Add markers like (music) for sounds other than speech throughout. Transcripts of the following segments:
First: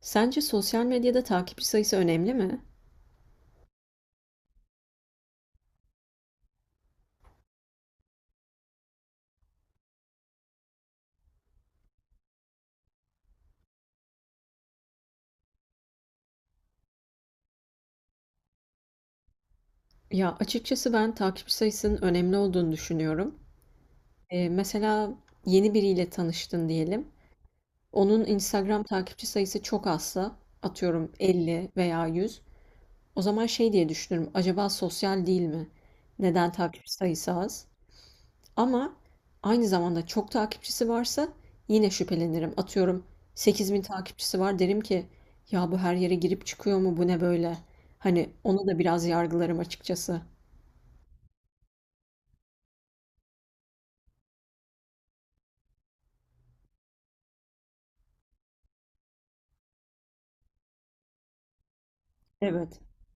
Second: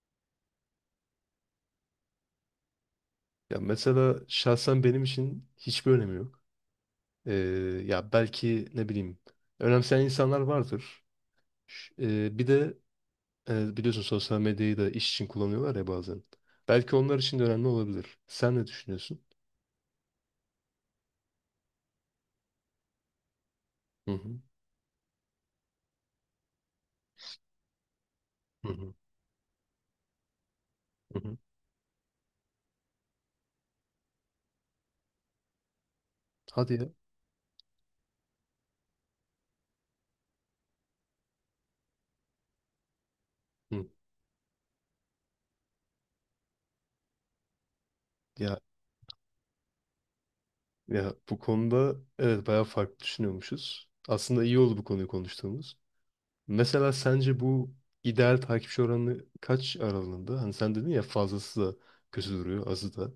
Sence sosyal medyada takipçi sayısı önemli mi? Ya mesela şahsen benim için hiçbir önemi yok. Ee, Ya belki ne bileyim önemseyen insanlar vardır. Bir de biliyorsun sosyal medyayı da iş için kullanıyorlar ya bazen. Belki onlar için de önemli olabilir. Sen ne düşünüyorsun? Ya, açıkçası ben takipçi sayısının önemli olduğunu düşünüyorum. Hı hı. Mesela yeni biriyle tanıştın diyelim. Onun Hı Instagram hı. takipçi sayısı çok azsa, atıyorum Hı hı. 50 veya 100, o zaman şey diye düşünürüm, acaba sosyal değil mi? Neden Hadi ya. takipçi sayısı az? Ama aynı zamanda çok takipçisi varsa yine şüphelenirim. Atıyorum 8.000 Hı. takipçisi var derim ki ya bu her yere girip çıkıyor mu, bu ne böyle? Hani Ya onu da biraz yargılarım açıkçası. ya bu konuda evet bayağı farklı düşünüyormuşuz. Aslında iyi oldu bu konuyu konuştuğumuz. Mesela sence bu ideal takipçi oranı kaç aralığında? Hani sen dedin ya fazlası da kötü duruyor, Evet. azı da.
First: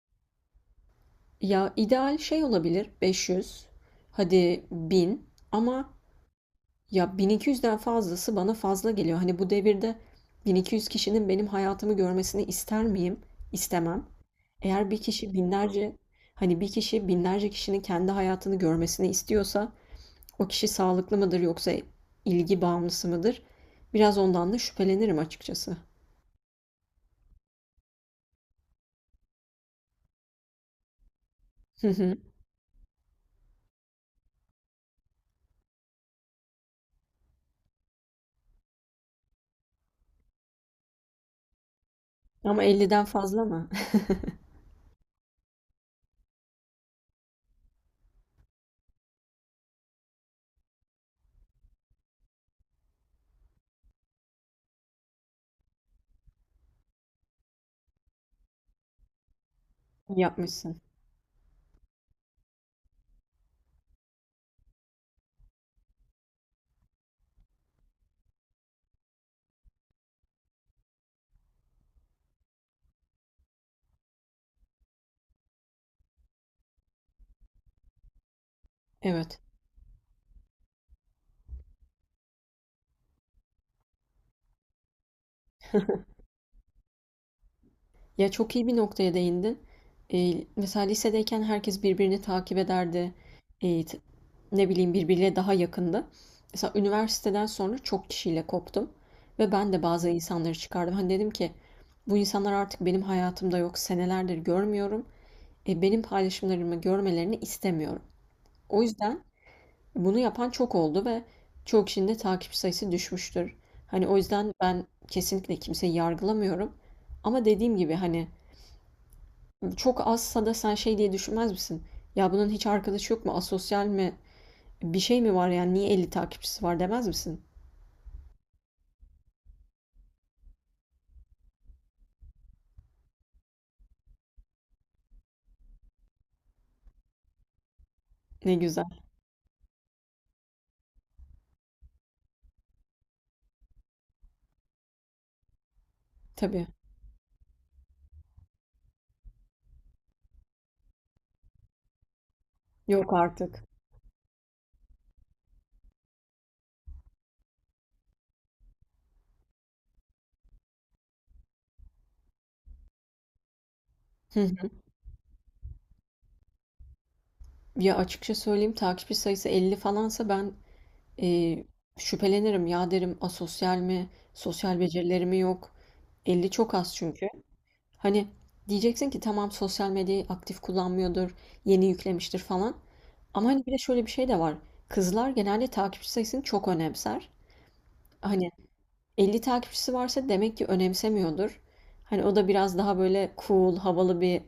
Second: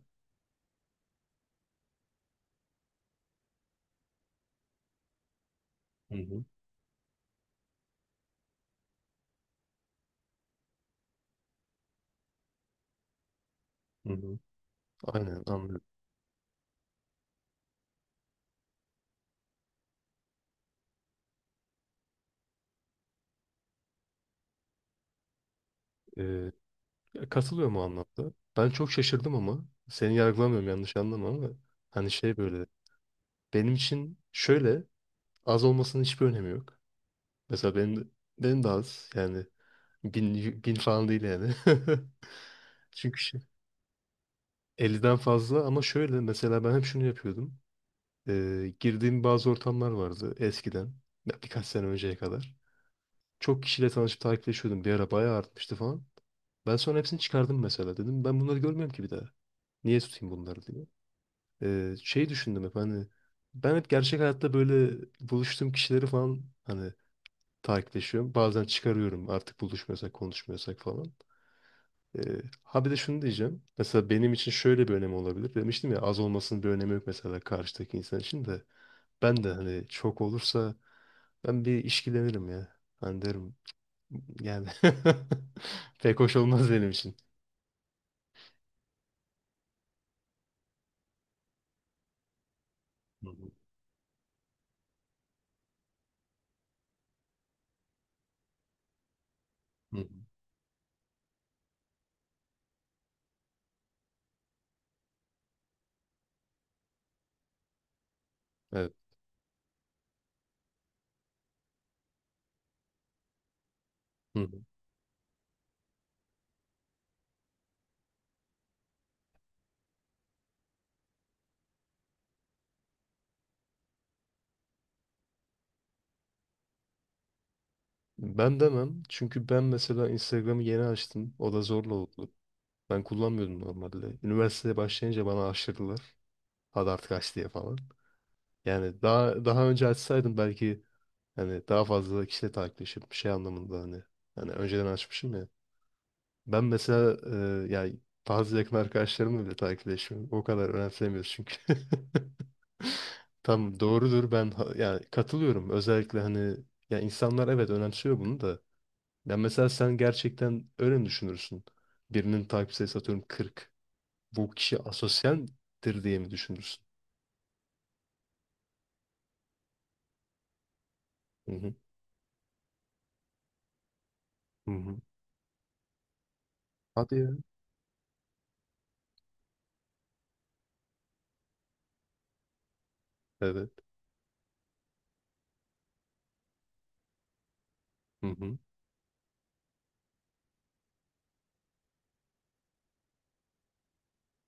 Ya ideal şey olabilir 500, hadi bin, ama Hı hı. ya 1200'den fazlası bana fazla geliyor. Hani bu devirde 1200 kişinin benim hayatımı görmesini ister miyim? İstemem. Hı hı. Eğer bir kişi Aynen anlıyorum. binlerce, hani bir kişi binlerce kişinin kendi hayatını görmesini istiyorsa, o kişi sağlıklı mıdır yoksa ilgi bağımlısı mıdır? Biraz ondan da şüphelenirim açıkçası. Ee, Katılıyorum o anlamda. Ben çok şaşırdım ama seni yargılamıyorum yanlış anlama ama Hı hani hı. şey böyle benim için şöyle az olmasının hiçbir önemi yok. Mesela benim de az yani bin falan değil yani. Ama (laughs) 50'den Çünkü şey, fazla mı? 50'den fazla ama şöyle mesela ben hep şunu yapıyordum. Girdiğim bazı ortamlar vardı eskiden ya birkaç sene önceye kadar. Çok kişiyle tanışıp takipleşiyordum. Bir ara bayağı artmıştı falan. Ben sonra hepsini çıkardım mesela dedim. Ben bunları görmüyorum ki bir daha. Niye (laughs) tutayım bunları Yapmışsın. diye. Şey düşündüm hep hani ben hep gerçek hayatta böyle buluştuğum kişileri falan hani takipleşiyorum. Bazen çıkarıyorum artık buluşmuyorsak konuşmuyorsak falan. Ee, ha bir de şunu diyeceğim. Mesela benim için şöyle bir önemi olabilir. Demiştim ya az olmasının bir önemi yok mesela karşıdaki insan için de. Evet. Ben de hani çok olursa ben bir işkilenirim ya. Hani derim yani (laughs) pek hoş olmaz benim için. Ya çok iyi bir noktaya değindin. Mesela lisedeyken herkes birbirini takip ederdi. Hı hı, Ee, t- ne bileyim, birbiriyle daha yakındı. Mesela üniversiteden sonra çok kişiyle koptum. Ve ben de hı hı. bazı insanları çıkardım. Hani dedim ki bu insanlar artık benim hayatımda yok. Senelerdir görmüyorum. Benim paylaşımlarımı görmelerini istemiyorum. O Evet. yüzden bunu yapan çok oldu ve çoğu kişinin de takip sayısı düşmüştür. Hani o Hı yüzden hı. ben kesinlikle kimseyi yargılamıyorum. Ama dediğim gibi hani çok azsa da sen şey diye düşünmez misin? Ya bunun hiç arkadaşı yok mu? Asosyal mi? Bir şey mi var yani? Niye 50 takipçisi var demez misin? Ben demem. Çünkü ben mesela Instagram'ı yeni açtım. O da zorla oldu. Ben kullanmıyordum normalde. Üniversiteye başlayınca bana aşırdılar. Hadi artık aç diye falan. Ne Yani güzel. daha önce açsaydım belki hani daha fazla kişiyle takipleşip şey anlamında hani önceden açmışım ya. Ben Tabii. mesela yani bazı yakın arkadaşlarımla bile takipleşmiyorum. O kadar önemsemiyoruz çünkü. (laughs) Yok artık. Tam doğrudur ben yani katılıyorum özellikle hani ya insanlar evet önemsiyor bunu da ya mesela sen gerçekten öyle mi düşünürsün? Birinin takip sayısı atıyorum 40. Hı Bu hı. kişi asosyaldir diye mi düşünürsün? Ya açıkça söyleyeyim, takipçi sayısı 50 falansa ben Hı e, hı. şüphelenirim. Ya derim, asosyal mi? Hı Sosyal hı. becerileri mi yok? 50 çok az Hadi çünkü. ya. Hani diyeceksin ki tamam, sosyal medyayı aktif kullanmıyordur, yeni yüklemiştir falan. Ama hani Evet. bir de şöyle bir şey de var. Kızlar genelde takipçi sayısını çok önemser. Hı Hani hı. 50 takipçisi varsa demek ki önemsemiyordur. Hani o da biraz daha böyle cool, havalı bir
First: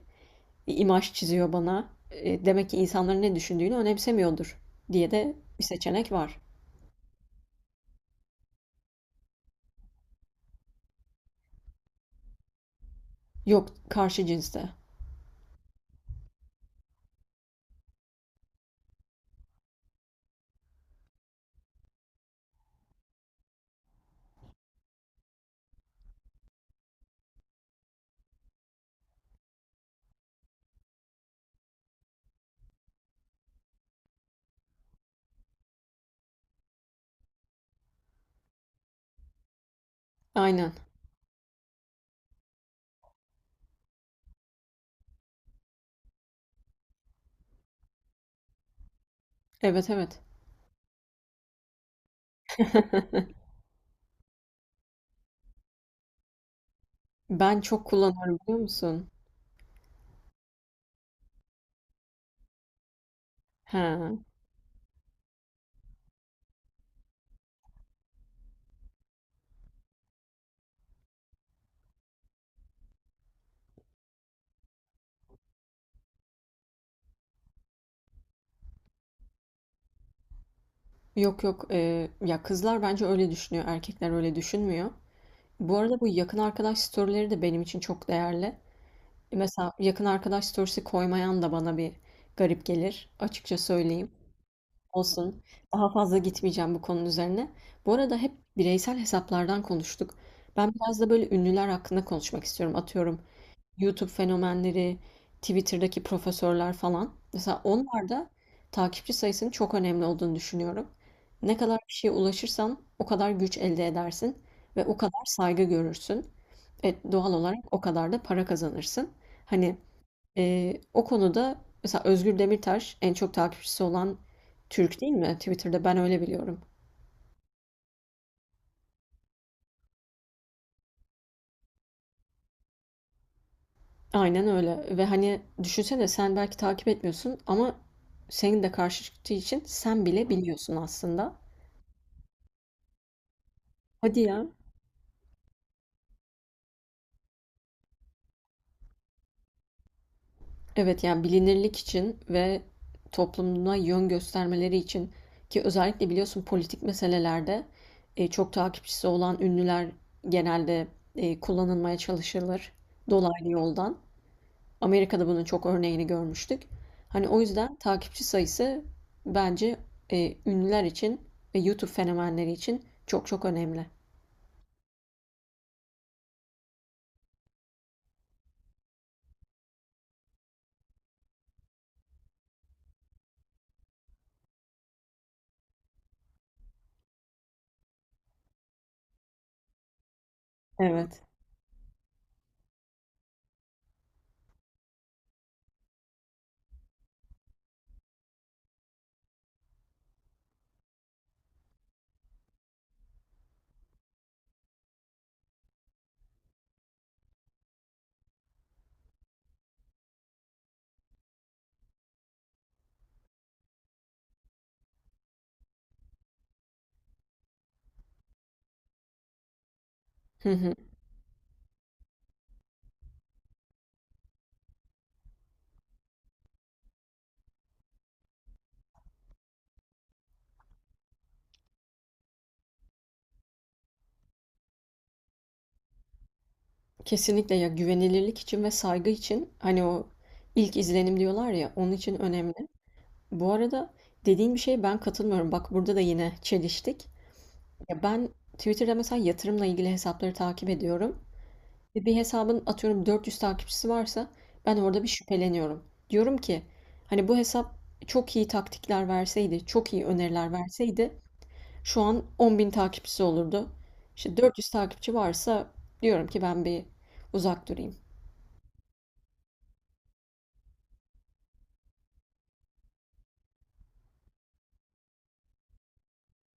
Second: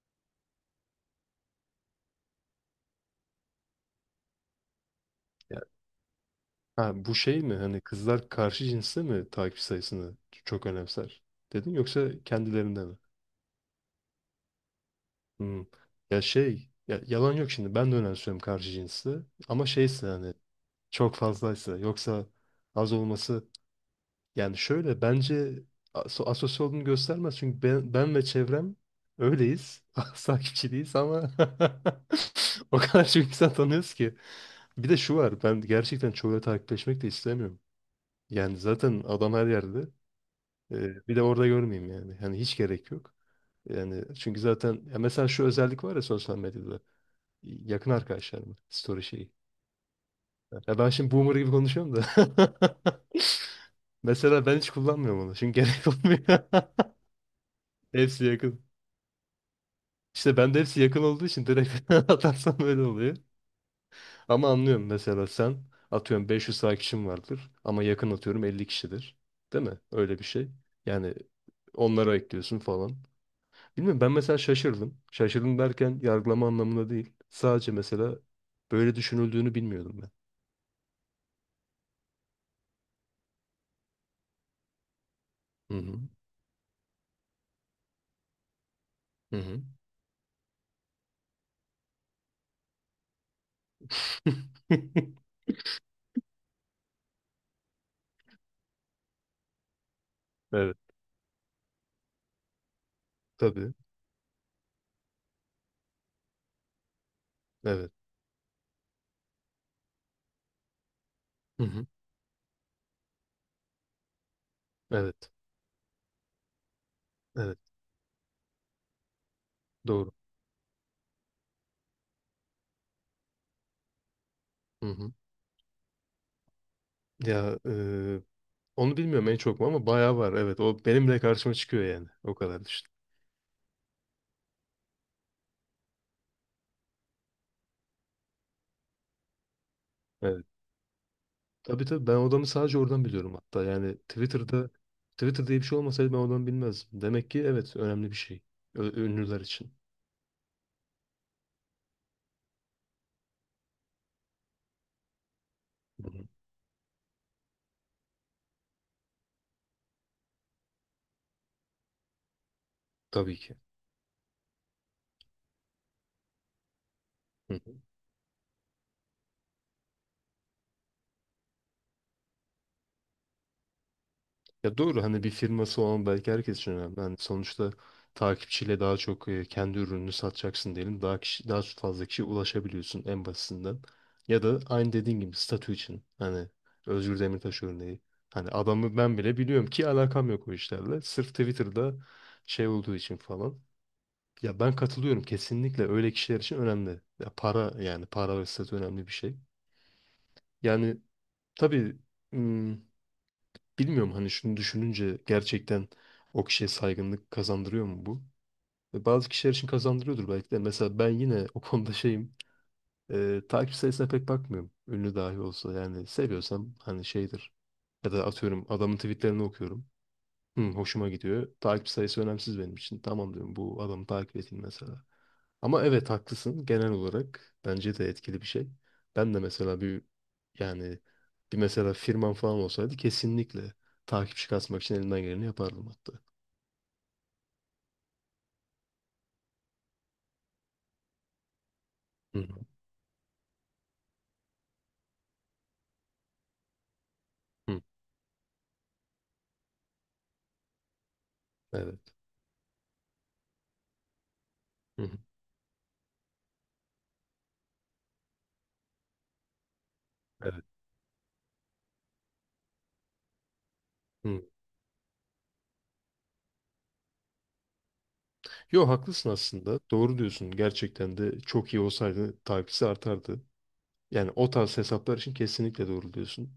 imaj çiziyor bana. Demek ki insanların ne düşündüğünü önemsemiyordur diye de Ya, bir seçenek var. ha, bu şey mi hani kızlar karşı cinste mi takip sayısını çok önemser dedin yoksa kendilerinde mi? Yok, karşı cinste. Hı. Ya şey ya yalan yok şimdi ben de önemsiyorum karşı cinsi ama şeyse hani çok fazlaysa. Yoksa az olması yani şöyle bence asosyal olduğunu göstermez. Çünkü ben ve çevrem öyleyiz. (laughs) Takipçi değiliz ama (laughs) o kadar çok insan tanıyoruz ki. Bir de şu var ben gerçekten çoğuyla takipleşmek de istemiyorum. Yani zaten adam her yerde. Aynen. Bir de orada görmeyeyim yani. Hani hiç gerek yok. Yani çünkü zaten ya mesela şu özellik var ya sosyal medyada. Yakın arkadaşlarım story şeyi. Evet, evet. Ya ben şimdi boomer gibi konuşuyorum da. (laughs) (laughs) Mesela ben hiç kullanmıyorum onu. Çünkü gerek olmuyor. Ben çok (laughs) Hepsi kullanıyorum, biliyor yakın. musun? İşte ben de hepsi yakın olduğu için direkt (laughs) atarsam öyle oluyor. Ha. Ama anlıyorum mesela sen atıyorum 500 takipçin vardır ama yakın atıyorum 50 kişidir. Değil mi? Öyle bir şey. Yani onlara ekliyorsun falan. Bilmiyorum ben mesela şaşırdım. Şaşırdım derken yargılama anlamında değil. Sadece mesela böyle düşünüldüğünü bilmiyordum ben. Yok, yok. Ya kızlar bence öyle düşünüyor. Erkekler öyle düşünmüyor. Hı Bu hı. arada bu yakın arkadaş storyleri de benim için çok değerli. Hı hı. Mesela yakın arkadaş storiesi koymayan da bana bir garip gelir. Açıkça söyleyeyim. (laughs) Olsun. Daha fazla gitmeyeceğim bu konunun üzerine. Bu arada hep bireysel hesaplardan konuştuk. Ben Evet. biraz da böyle ünlüler hakkında konuşmak istiyorum. Atıyorum Tabii. YouTube fenomenleri, Twitter'daki profesörler falan. Mesela Evet. onlar da takipçi sayısının çok önemli olduğunu düşünüyorum. Ne Hı kadar hı. kişiye ulaşırsan o kadar güç elde edersin ve o kadar Evet. saygı görürsün. Doğal Evet. olarak o kadar da para kazanırsın. Hani Doğru. O konuda mesela Özgür Demirtaş en çok takipçisi olan Hı Türk, hı. değil mi? Twitter'da ben öyle biliyorum. Ya onu bilmiyorum en çok mu ama bayağı var. Evet o benim bile karşıma çıkıyor yani. O kadar düşün. Aynen öyle ve hani düşünsene, sen belki takip etmiyorsun ama senin de karşı çıktığı için sen bile Evet. biliyorsun aslında. Tabii tabii ben odamı sadece oradan biliyorum hatta. Yani Hadi ya. Twitter diye bir şey olmasaydı ben odamı bilmezdim. Demek ki evet önemli bir şey. Ünlüler için. Evet, yani bilinirlik için ve toplumuna yön göstermeleri için, ki Hı özellikle hı. biliyorsun politik meselelerde çok takipçisi olan ünlüler genelde kullanılmaya çalışılır Tabii dolaylı ki. yoldan. Amerika'da bunun çok örneğini görmüştük. Hani o Hı. yüzden takipçi sayısı bence ünlüler için ve YouTube fenomenleri için çok çok önemli. Ya doğru hani bir firması olan belki herkes için önemli. Hani sonuçta takipçiyle daha çok kendi ürününü satacaksın diyelim. Daha fazla kişiye ulaşabiliyorsun en basitinden. Ya da aynı dediğin gibi statü için. Hani Özgür Demirtaş örneği. Hani adamı ben bile biliyorum ki alakam yok o işlerle. Evet. Sırf Twitter'da şey olduğu için falan. Ya ben katılıyorum kesinlikle öyle kişiler için önemli. Ya para yani para ve statü önemli bir şey. Yani tabii bilmiyorum hani şunu düşününce gerçekten o kişiye saygınlık kazandırıyor mu bu? Ve bazı kişiler için kazandırıyordur belki de. Mesela ben yine (laughs) o konuda şeyim. Takip sayısına pek bakmıyorum. Ünlü dahi olsa yani seviyorsam hani şeydir. Ya da atıyorum adamın tweetlerini okuyorum. Hı Hı, hı. hoşuma gidiyor. Takip sayısı önemsiz benim için. Tamam diyorum bu adamı takip edeyim mesela. Ama evet haklısın. Genel olarak bence de etkili bir şey. Ben de mesela yani bir mesela firmam falan olsaydı kesinlikle takipçi kasmak için elimden geleni yapardım hatta. Kesinlikle, ya güvenilirlik için ve saygı için, hani o ilk izlenim diyorlar ya, onun için Hı önemli. hı. Bu arada dediğin bir şeye ben katılmıyorum. Bak burada da yine çeliştik. Hı. Ya ben Twitter'da mesela yatırımla ilgili hesapları takip ediyorum. Evet. Ve bir hesabın atıyorum 400 takipçisi varsa ben orada Hı bir hı. şüpheleniyorum. Diyorum ki hani bu hesap çok iyi taktikler verseydi, çok iyi öneriler Evet. verseydi şu an 10.000 takipçisi olurdu. İşte Hı. 400 takipçi varsa diyorum ki ben bir uzak durayım. Yo haklısın aslında. Doğru diyorsun. Gerçekten de çok iyi olsaydı takipçisi artardı. Yani o tarz hesaplar için kesinlikle doğru diyorsun.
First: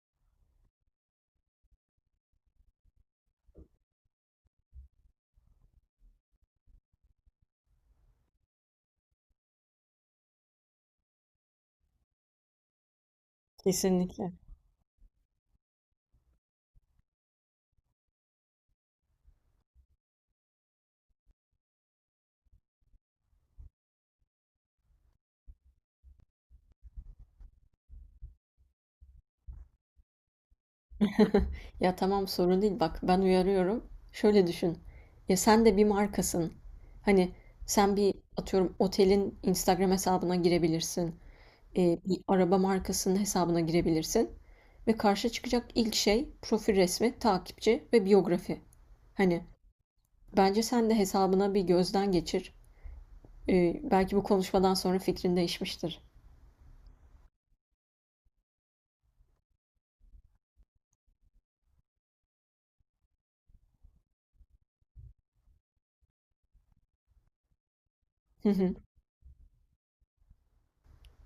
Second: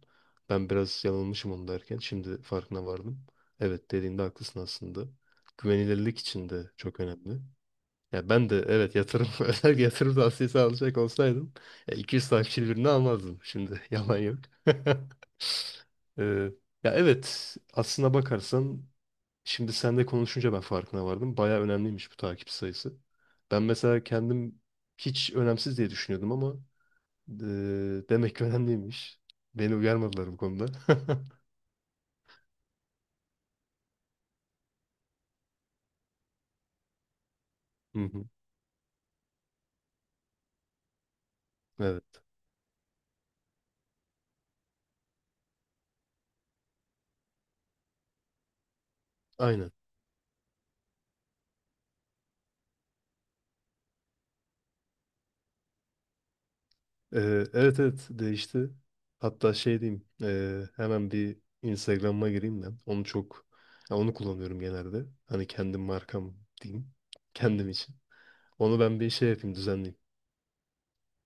Ben biraz yanılmışım onu derken şimdi farkına vardım. Evet dediğinde haklısın aslında. Güvenilirlik için de çok önemli. Ya ben de evet yatırım (laughs) özel yatırım tavsiyesi alacak olsaydım ya 200 takipçili birini almazdım. Şimdi (laughs) yalan Kesinlikle. yok. (laughs) Ee, Ya evet aslına bakarsan şimdi seninle konuşunca ben farkına vardım. Baya önemliymiş bu takip sayısı. Ben mesela kendim hiç önemsiz diye düşünüyordum ama Eee, demek ki önemliymiş. Beni uyarmadılar bu konuda. (laughs) (laughs) Ya tamam, sorun değil, bak ben uyarıyorum. Şöyle düşün. Ya sen de bir markasın. Hani sen Hı bir hı. atıyorum otelin Instagram hesabına girebilirsin. eee, Evet, bir araba markasının hesabına girebilirsin ve karşı çıkacak ilk şey profil resmi, takipçi ve biyografi. Hani aynen. bence sen de hesabına bir gözden geçir. Belki bu konuşmadan sonra fikrin değişmiştir. Evet evet değişti. Hatta şey diyeyim, hemen bir Instagram'a gireyim ben. Onu çok, ya onu kullanıyorum genelde. Hani kendim markam diyeyim, kendim için. Hı hı. Onu ben bir şey yapayım, düzenleyeyim.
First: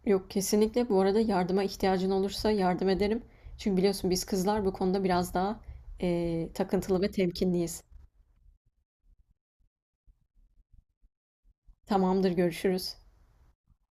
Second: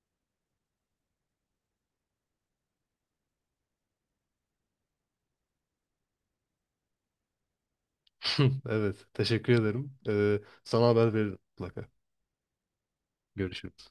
Yok, kesinlikle, bu arada yardıma ihtiyacın olursa yardım ederim. Çünkü biliyorsun biz kızlar bu konuda biraz daha takıntılı ve temkinliyiz. (laughs) Evet, teşekkür ederim. Sana haber veririm mutlaka. Tamamdır, görüşürüz. Görüşürüz.